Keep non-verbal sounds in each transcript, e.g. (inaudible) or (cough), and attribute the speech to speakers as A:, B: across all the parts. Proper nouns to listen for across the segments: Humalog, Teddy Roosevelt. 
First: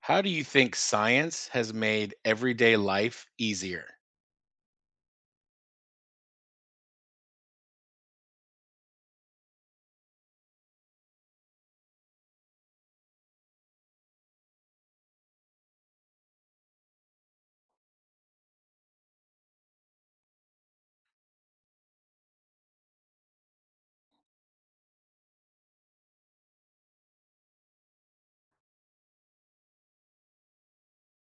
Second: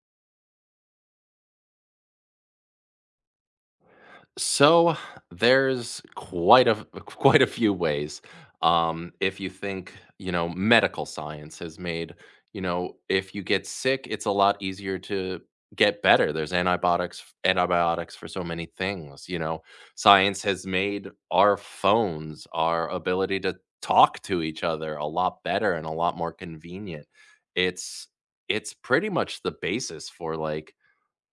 A: How do you think science has made everyday life easier?
B: So there's quite a (laughs) quite a few ways. If you think, you know, medical science has made, you know, if you get sick, it's a lot easier to get better. There's antibiotics for so many things, you know. Science has made our phones, our ability to talk to each other a lot better and a lot more convenient. It's it's pretty much the basis for like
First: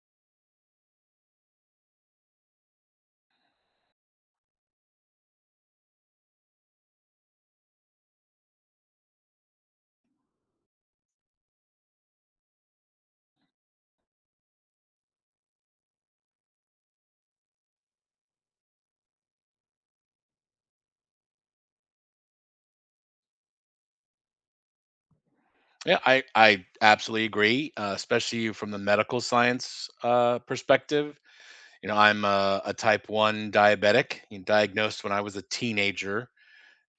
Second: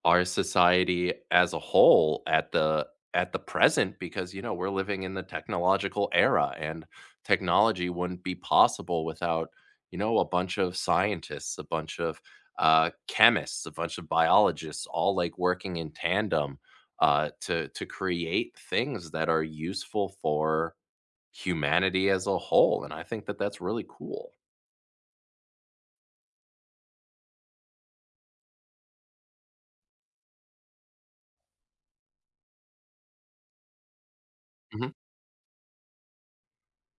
B: our society as a whole at the present because you know we're living in the technological era and technology wouldn't be possible without, you know, a bunch of scientists, a bunch of chemists, a bunch of biologists, all like working in tandem to create things that are useful for humanity as a whole, and I think that that's really cool.
A: Yeah, I absolutely agree, especially from the medical science perspective. You know, I'm a type 1 diabetic, you know,
B: Mhm.
A: diagnosed when I was a teenager.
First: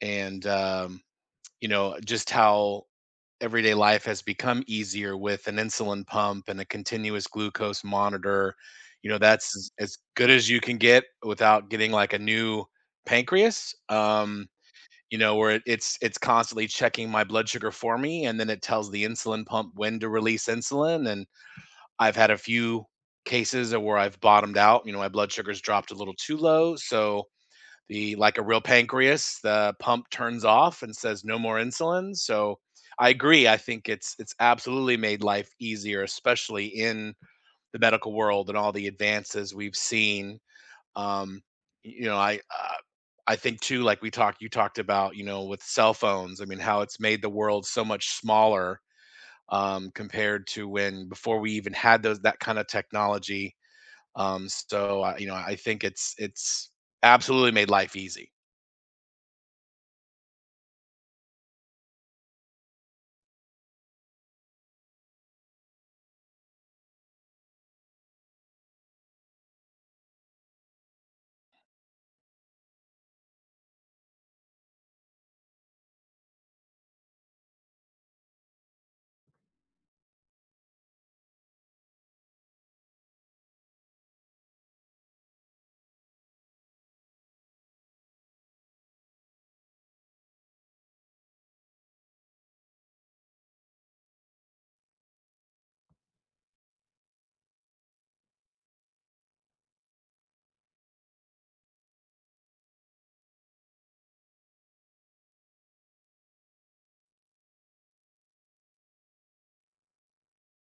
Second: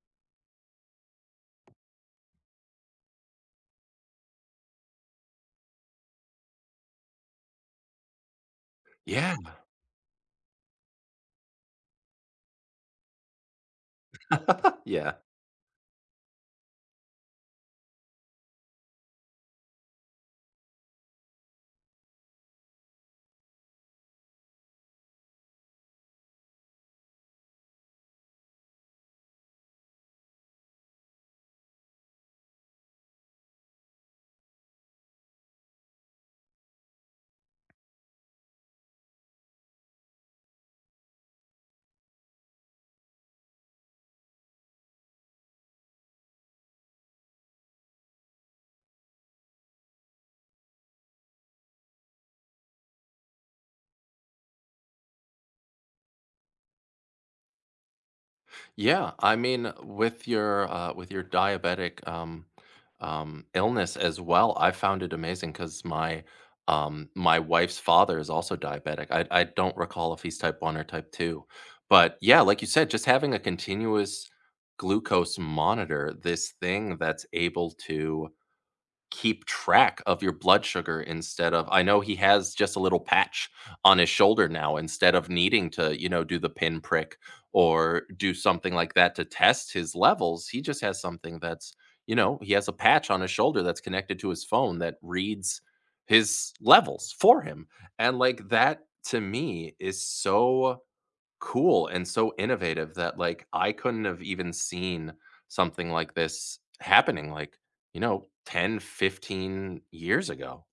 A: And, you know, just how everyday life has become easier with an insulin pump and a continuous glucose monitor. You know,
B: Yeah.
A: that's as good as you can get without getting like a new pancreas.
B: (laughs) Yeah.
A: You know, where it's constantly checking my blood sugar for me, and then it tells the insulin pump when to release insulin. And I've had a few cases of where I've bottomed out. You know, my blood sugar's dropped a little too low, so the like a real pancreas, the pump turns off and says no more insulin. So I agree. I think it's absolutely made life easier, especially in the medical world and all the advances we've seen um you know i uh, I think too like we talked you talked about you know with cell phones, I mean, how it's made the world so much smaller, compared to when before we even had those that kind of technology. I, you know, I think it's absolutely made life easy.
B: Yeah, I mean, with your diabetic illness as well, I found it amazing because my my wife's father is also diabetic. I don't recall if he's type one or type two, but yeah, like you said, just having a continuous glucose monitor, this thing that's able to keep track of your blood sugar. Instead of, I know he has just a little patch on his shoulder now instead of needing to, you know, do the pin prick or do something like that to test his levels. He just has something that's, you know, he has a patch on his shoulder that's connected to his phone that reads his levels for him. And like, that to me is so cool and so innovative that like I couldn't have even seen something like this happening, like, you know, 10, 15 years ago.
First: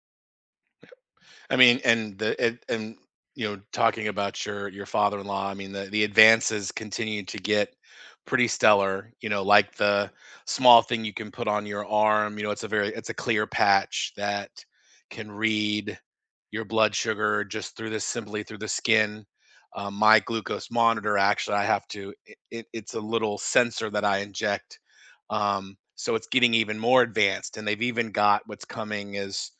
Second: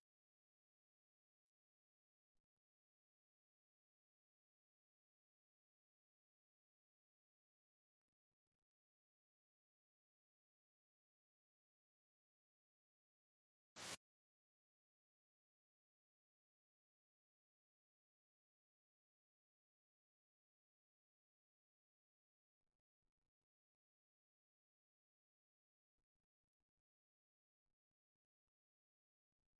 A: I mean, and you know, talking about your father-in-law, I mean, the advances continue to get pretty stellar. You know, like the small thing you can put on your arm. You know, it's a very it's a clear patch that can read your blood sugar just through this simply through the skin. My glucose monitor, actually, I have to. It's a little sensor that I inject. So it's getting even more advanced, and they've even got what's coming is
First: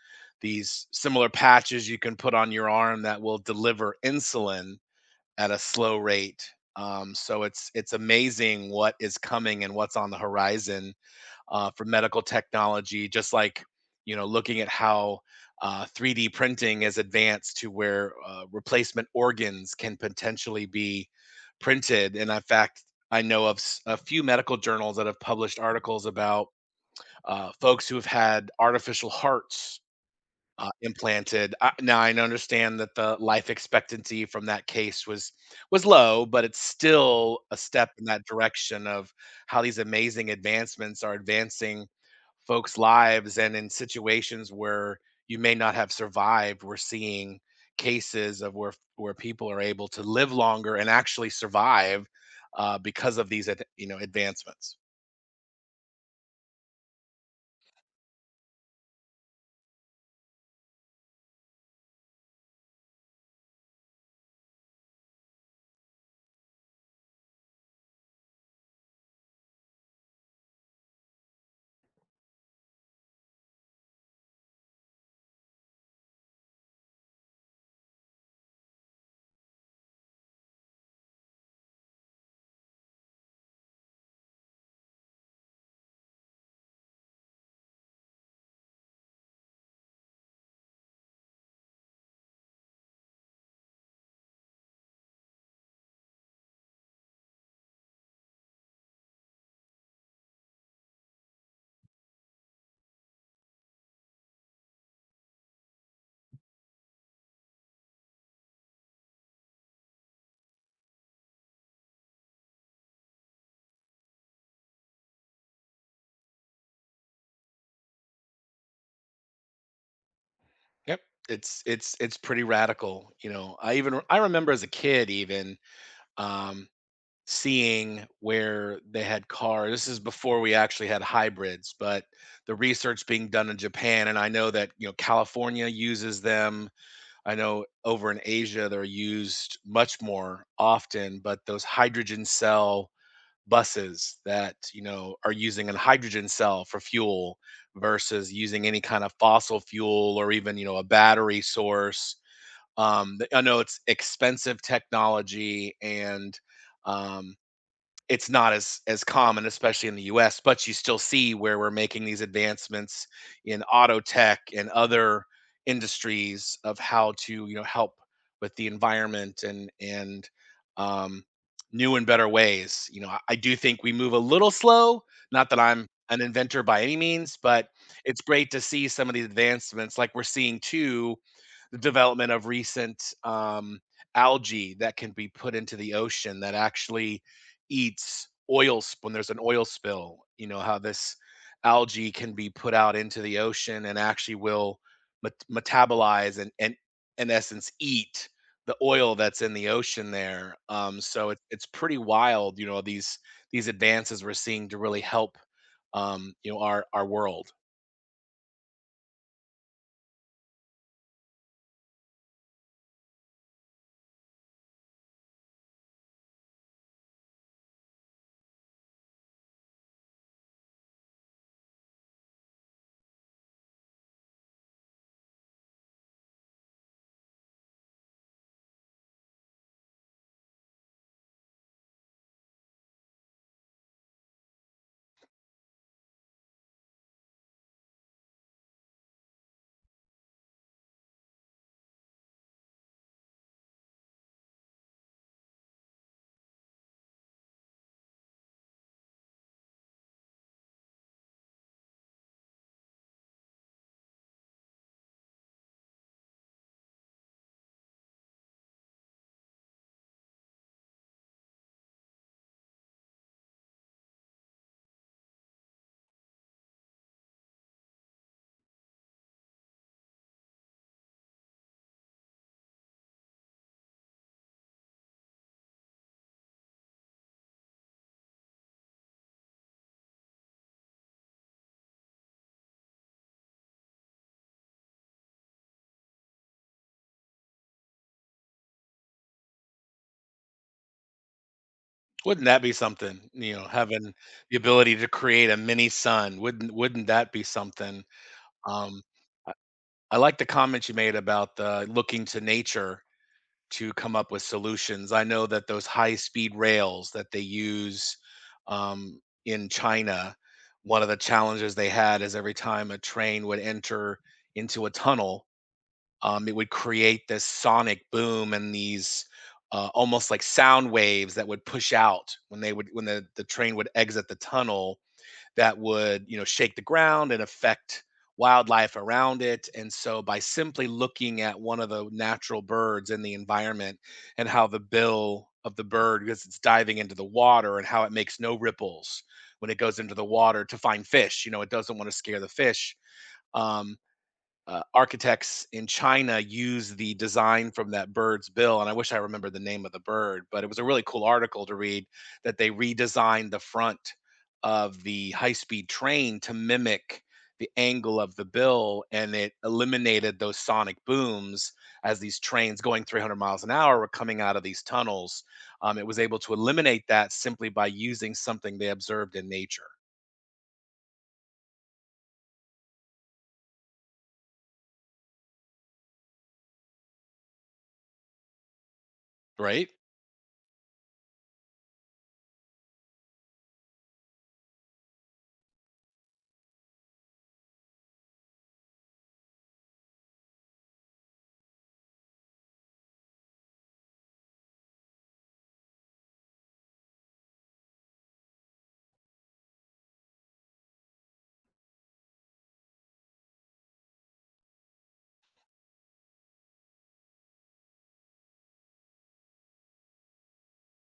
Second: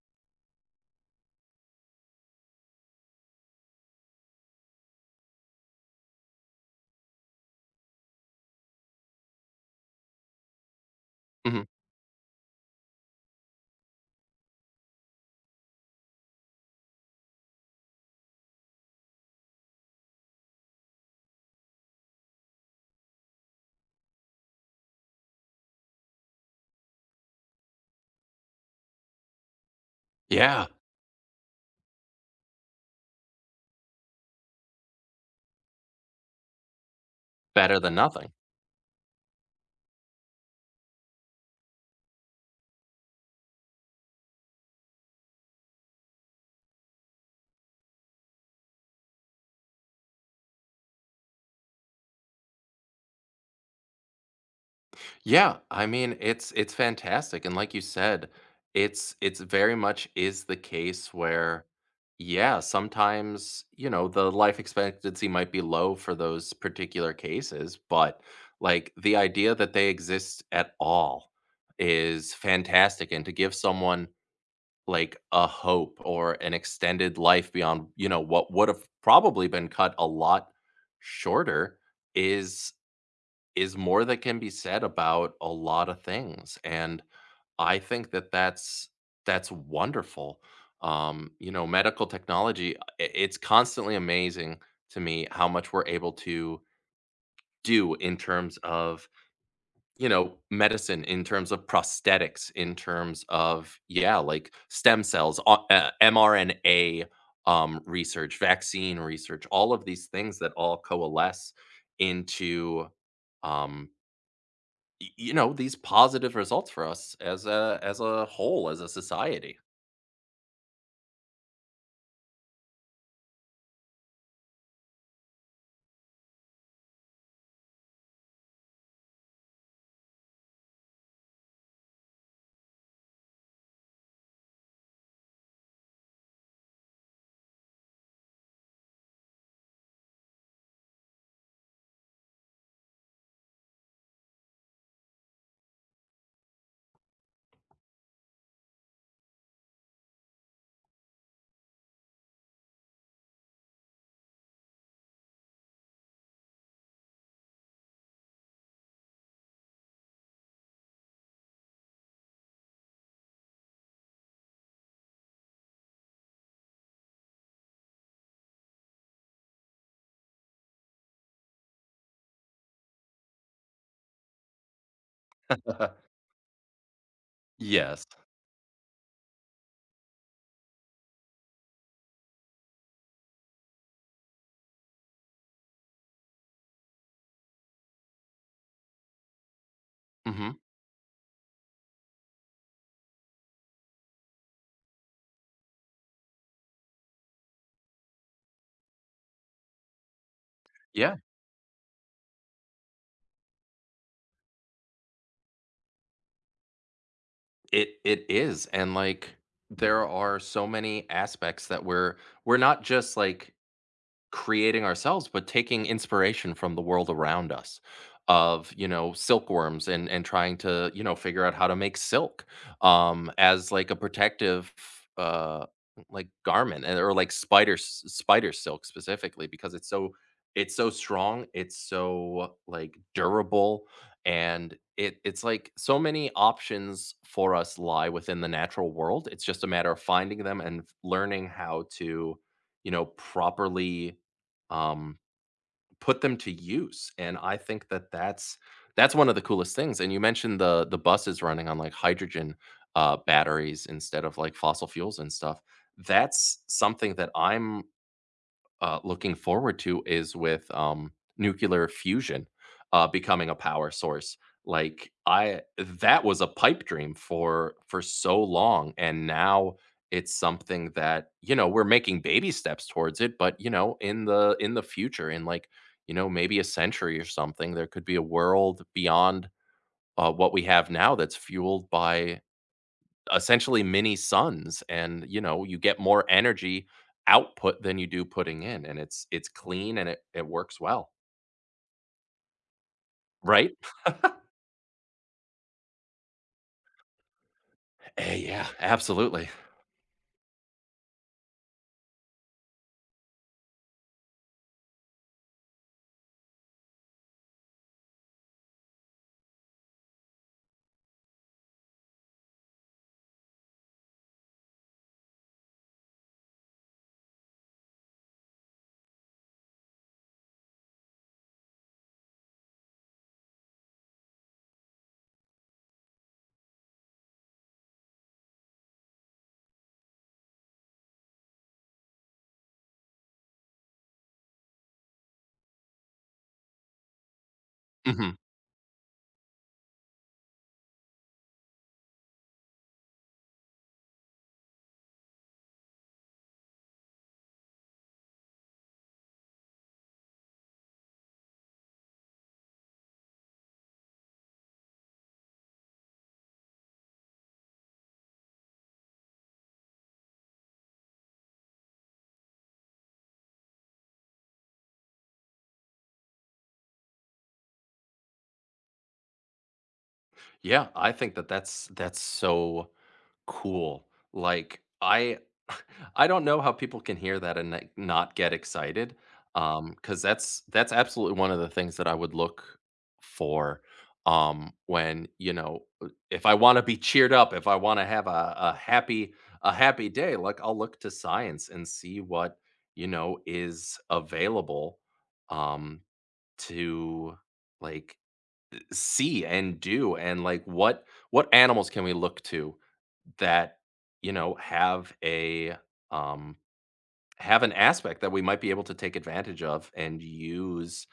A: these similar patches you can put on your arm that will deliver insulin at a slow rate. So it's amazing what is coming and what's on the horizon
B: Mhm.
A: for medical technology. Just like you know, looking at how 3D printing is advanced to where replacement organs can potentially be printed. And in fact, I know of a few medical journals that have published articles about folks who have had artificial hearts
B: Yeah,
A: implanted. I understand that the life expectancy from that case was low, but it's still a
B: better
A: step
B: than
A: in that
B: nothing.
A: direction of how these amazing advancements are advancing folks' lives, and in situations where you may not have survived, we're seeing cases of where people are able to live longer and actually survive, because of these ad you know, advancements.
B: Yeah, I mean, it's fantastic, and like you said, it's very much is the case where, yeah, sometimes, you know, the life expectancy might be low for those particular cases, but like the idea that they exist at all is fantastic, and to give someone like a hope or an extended life beyond, you know, what would have probably been cut a lot shorter is is more that can be said about a lot of things. And I think that that's wonderful. You know, medical technology, it's constantly amazing to me how much we're able to do in terms of, you know, medicine, in terms of prosthetics, in terms of, yeah, like stem cells, mrna research, vaccine research, all of these things that all coalesce into um you know, these positive results for us as a, as a whole, as a society.
A: Yep. It's pretty radical, you know? I remember as a kid even, um seeing where they had cars. This is before we actually had hybrids, but the research being done in Japan, and I know that, you know, California uses them. I know over in Asia they're used much more often, but those hydrogen cell buses that, you know, are using a hydrogen cell for fuel versus using any kind of fossil fuel or even, you know, a battery source. Th- I know it's expensive technology and, um, it's not as common, especially in the US, but you still see where we're making these advancements in auto tech and other industries of how to, you know, help with the environment and, um, new and better ways. You know, I do think we move a little slow. Not that I'm
B: (laughs)
A: an inventor by any means, but
B: Yes.
A: it's great to see some of these advancements, like we're seeing too, the development of recent algae that can be put into the ocean that actually eats oil when there's an oil spill. You
B: Hmm.
A: know, how this algae can be put out into the ocean and actually will metabolize and, in essence, eat the oil that's in the ocean there.
B: Yeah,
A: So it's pretty wild, you know, these advances we're seeing to really help, you know, our world.
B: it is. And like, there are so many aspects that we're not just like creating ourselves, but taking inspiration from the world around us, of you know, silkworms and trying to, you know, figure out how to make silk as like a protective uh like garment or like spider silk specifically because it's so, it's so strong, it's so like durable. And it it's like so many options for us lie within the natural world. It's just a matter of finding them and learning how to, you know, properly um, put them to use. And I think that that's one of the coolest things. And you mentioned the buses running on like hydrogen batteries instead of like fossil fuels and stuff. That's something that I'm looking forward to, is with nuclear fusion becoming a power source. Like I, that was a pipe dream for so long, and now it's something that, you know, we're making baby steps towards it. But you know, in the future, in like, you know, maybe a century or something, there could be a world beyond what we have now that's fueled by essentially mini suns. And you know, you get more energy output than you do putting in, and it's clean, and it works well.
A: Wouldn't that be something? You know,
B: Right.
A: having the ability to create a mini sun. Wouldn't that be something?
B: Eh, yeah,
A: Um,
B: absolutely.
A: I like the comment you made about the looking to nature to come up with solutions. I know that those high-speed rails that they use, in China, one of the challenges they had is every time a train would enter into a tunnel, it would create this sonic boom and these almost like sound waves that would push out when the train would exit the tunnel that would, you know, shake the ground and affect wildlife around it. And so by simply looking at one of the natural birds in the environment and how the bill of the bird, because it's diving into the water and how it
B: Hmm.
A: makes no ripples when it goes into the water to find fish, you know, it doesn't want to scare the fish. Um, Architects in China use the design from that bird's bill. And I wish I remember the name of the bird, but it was a really cool article to read that they redesigned the front of the high speed train to mimic the angle of the bill. And it eliminated those sonic booms as these trains going 300 miles an hour were coming out of these tunnels. It was able to eliminate that simply by using something they observed in nature,
B: Yeah, I think that that's so cool. Like, I (laughs) I don't know how people can hear that and, like, not get excited,
A: right?
B: because that's absolutely one of the things that I would look for, when, you know, if I wanna be cheered up, if I wanna have a happy a happy day, like, I'll look to science and see what, you know, is available, um, to, like, see and do, and like, what animals can we look to that, you know, have a um have an aspect that we might be able to take advantage of and use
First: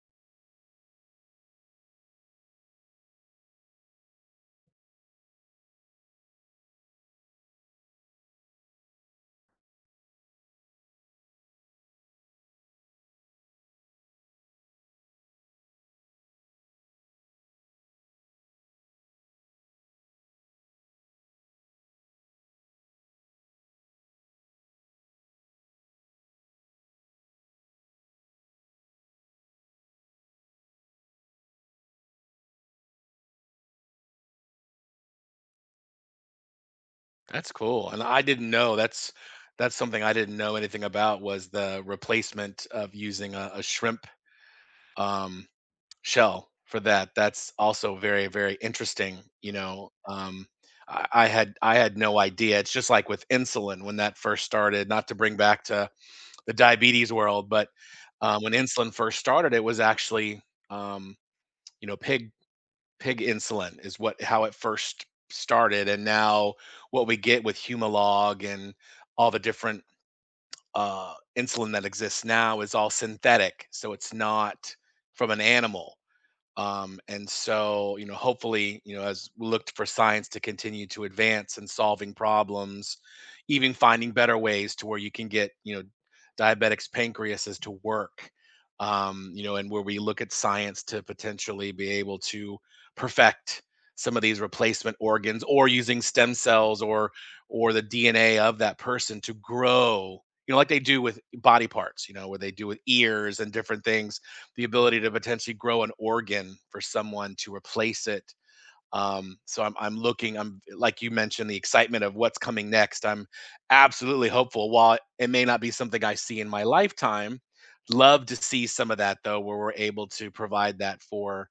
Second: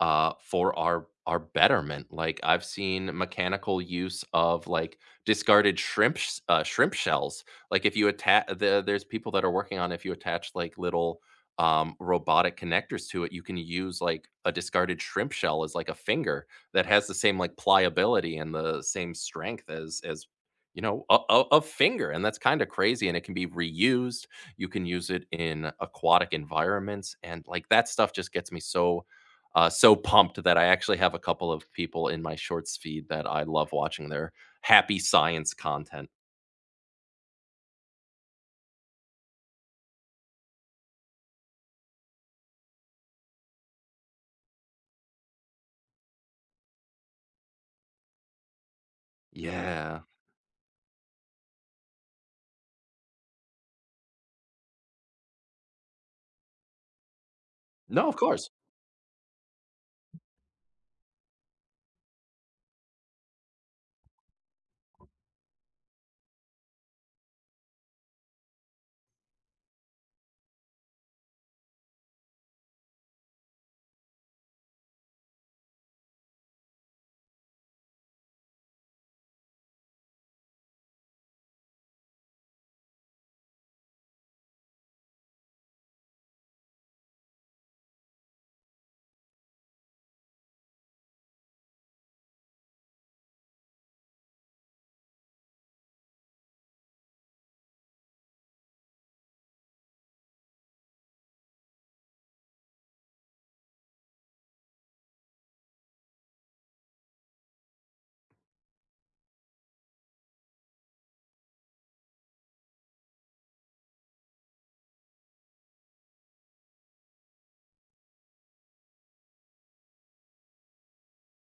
B: for our betterment. Like I've seen mechanical use of like discarded shrimp shells. Like if you attach, the, there's people that are working on, if you attach like little robotic connectors to it, you can use like a discarded shrimp shell as like a finger that has the same like pliability and the same strength as, you know, a finger. And that's kind of crazy, and it can be reused. You can use it in aquatic environments, and like that stuff just gets me so so pumped that I actually have a couple of people in my shorts feed that I love watching their happy science content.
A: That's cool, and I didn't know that's something I didn't know anything about, was the replacement of using a shrimp, um, shell for that. That's also very, very interesting. You know,
B: Yeah.
A: I had no idea. It's just like with insulin when that first started. Not to bring back to the diabetes world, but
B: No, of course.
A: when insulin first started, it was actually, um, you know, pig insulin is what how it first started, and now what we get with humalog and all the different insulin that exists now is all synthetic, so it's not from an animal. And so, you know, hopefully, you know, as we looked for science to continue to advance and solving problems, even finding better ways to where you can get, you know, diabetics' pancreases to work, you know, and where we look at science to potentially be able to perfect some of these replacement organs, or using stem cells, or the DNA of that person to grow, you know, like they do with body parts, you know, where they do with ears and different things, the ability to potentially grow an organ for someone to replace it. I'm looking. I'm like you mentioned, the excitement of what's coming next, I'm absolutely hopeful. While it may not be something I see in my lifetime, love to see some of that, though, where we're able to provide that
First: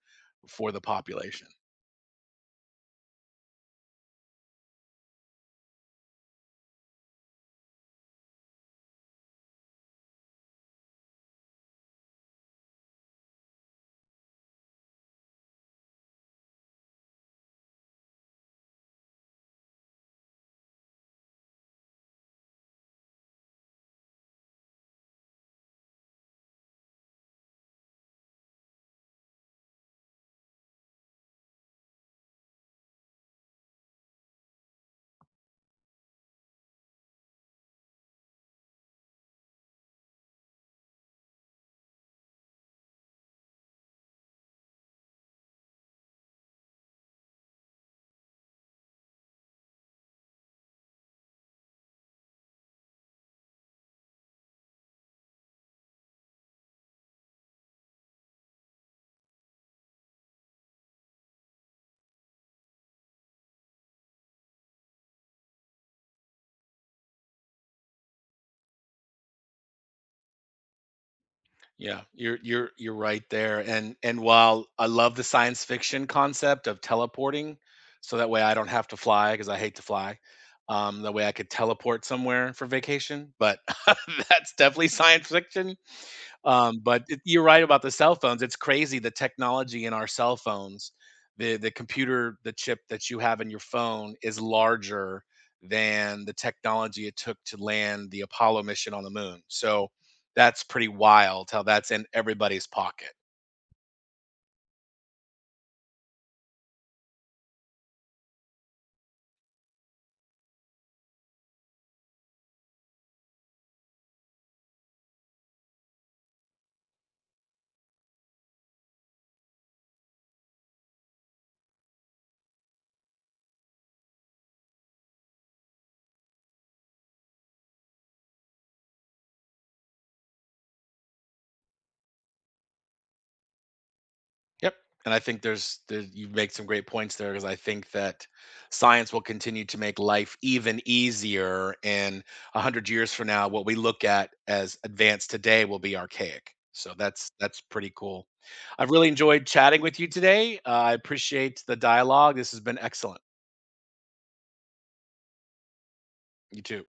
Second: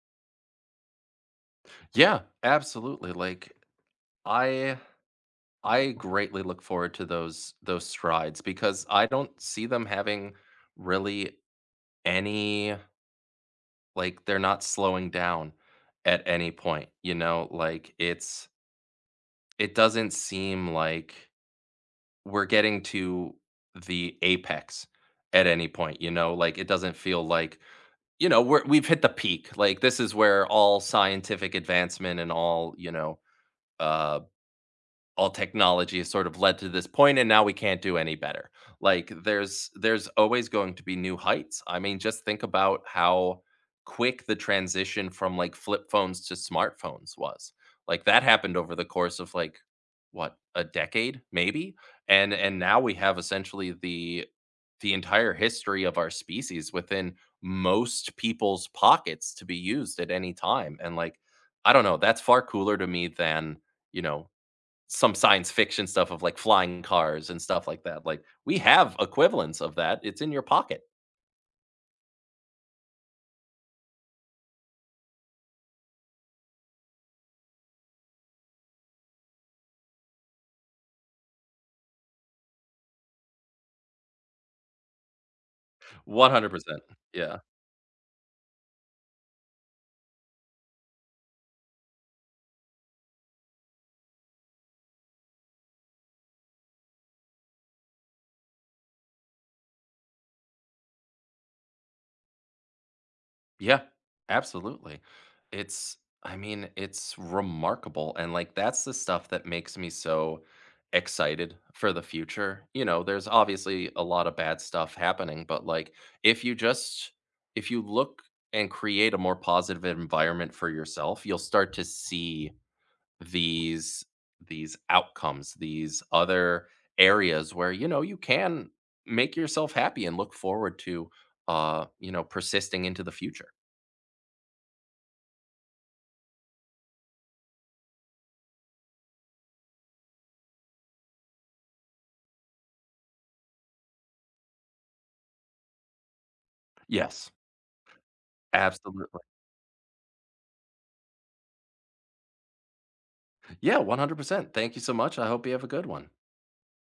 A: for the population.
B: Yeah, absolutely. Like, I I greatly look forward to those strides because I don't see them having really any, like, they're not slowing down at any point, you know? Like it's, it doesn't seem like we're getting to the apex at any point, you know? Like, it doesn't feel like, you know, we're we've hit the peak. Like, this is where all scientific advancement and all, you know, uh all technology has sort of led to this point and now we can't do any better. Like there's always going to be new heights. I mean, just think about how quick the transition from like flip phones to smartphones was. Like that happened over the course of like, what, a decade maybe? And now we have essentially the entire history of our species within most people's pockets to be used at any time. And like, I don't know, that's far cooler to me than, you know, some science fiction stuff of, like, flying cars and stuff like that. Like, we have equivalents of that, it's in your pocket.
A: Yeah, you're right there. And while I love the science fiction concept of teleporting, so that way I don't have to fly because I hate to fly. That way I could teleport somewhere for vacation. But (laughs) that's definitely science fiction.
B: 100%. Yeah.
A: You're right about the cell phones. It's crazy the technology in our cell phones. The computer, the chip that you have in your phone, is larger than the technology it took to land the Apollo mission on the moon. So that's pretty wild how that's in everybody's pocket.
B: Yeah, absolutely. It's, I mean, it's remarkable, and, like, that's the stuff that makes me so excited for the future. You know, there's obviously a lot of bad stuff happening, but, like, if you just, if you look and create a more positive environment for yourself, you'll start to see these these outcomes, these other areas where, you know, you can make yourself happy and look forward to, you know, persisting into the future.
A: Yep. And I think you make some great points there, because I think that science will continue to make life even easier. And 100 years from now, what we look at as advanced today will be archaic. So
B: Yes.
A: that's pretty cool. I've really
B: Absolutely.
A: enjoyed chatting with you today. I appreciate the dialogue. This has been excellent.
B: Yeah, 100%. Thank you so much. I hope you have a good one.
A: You too.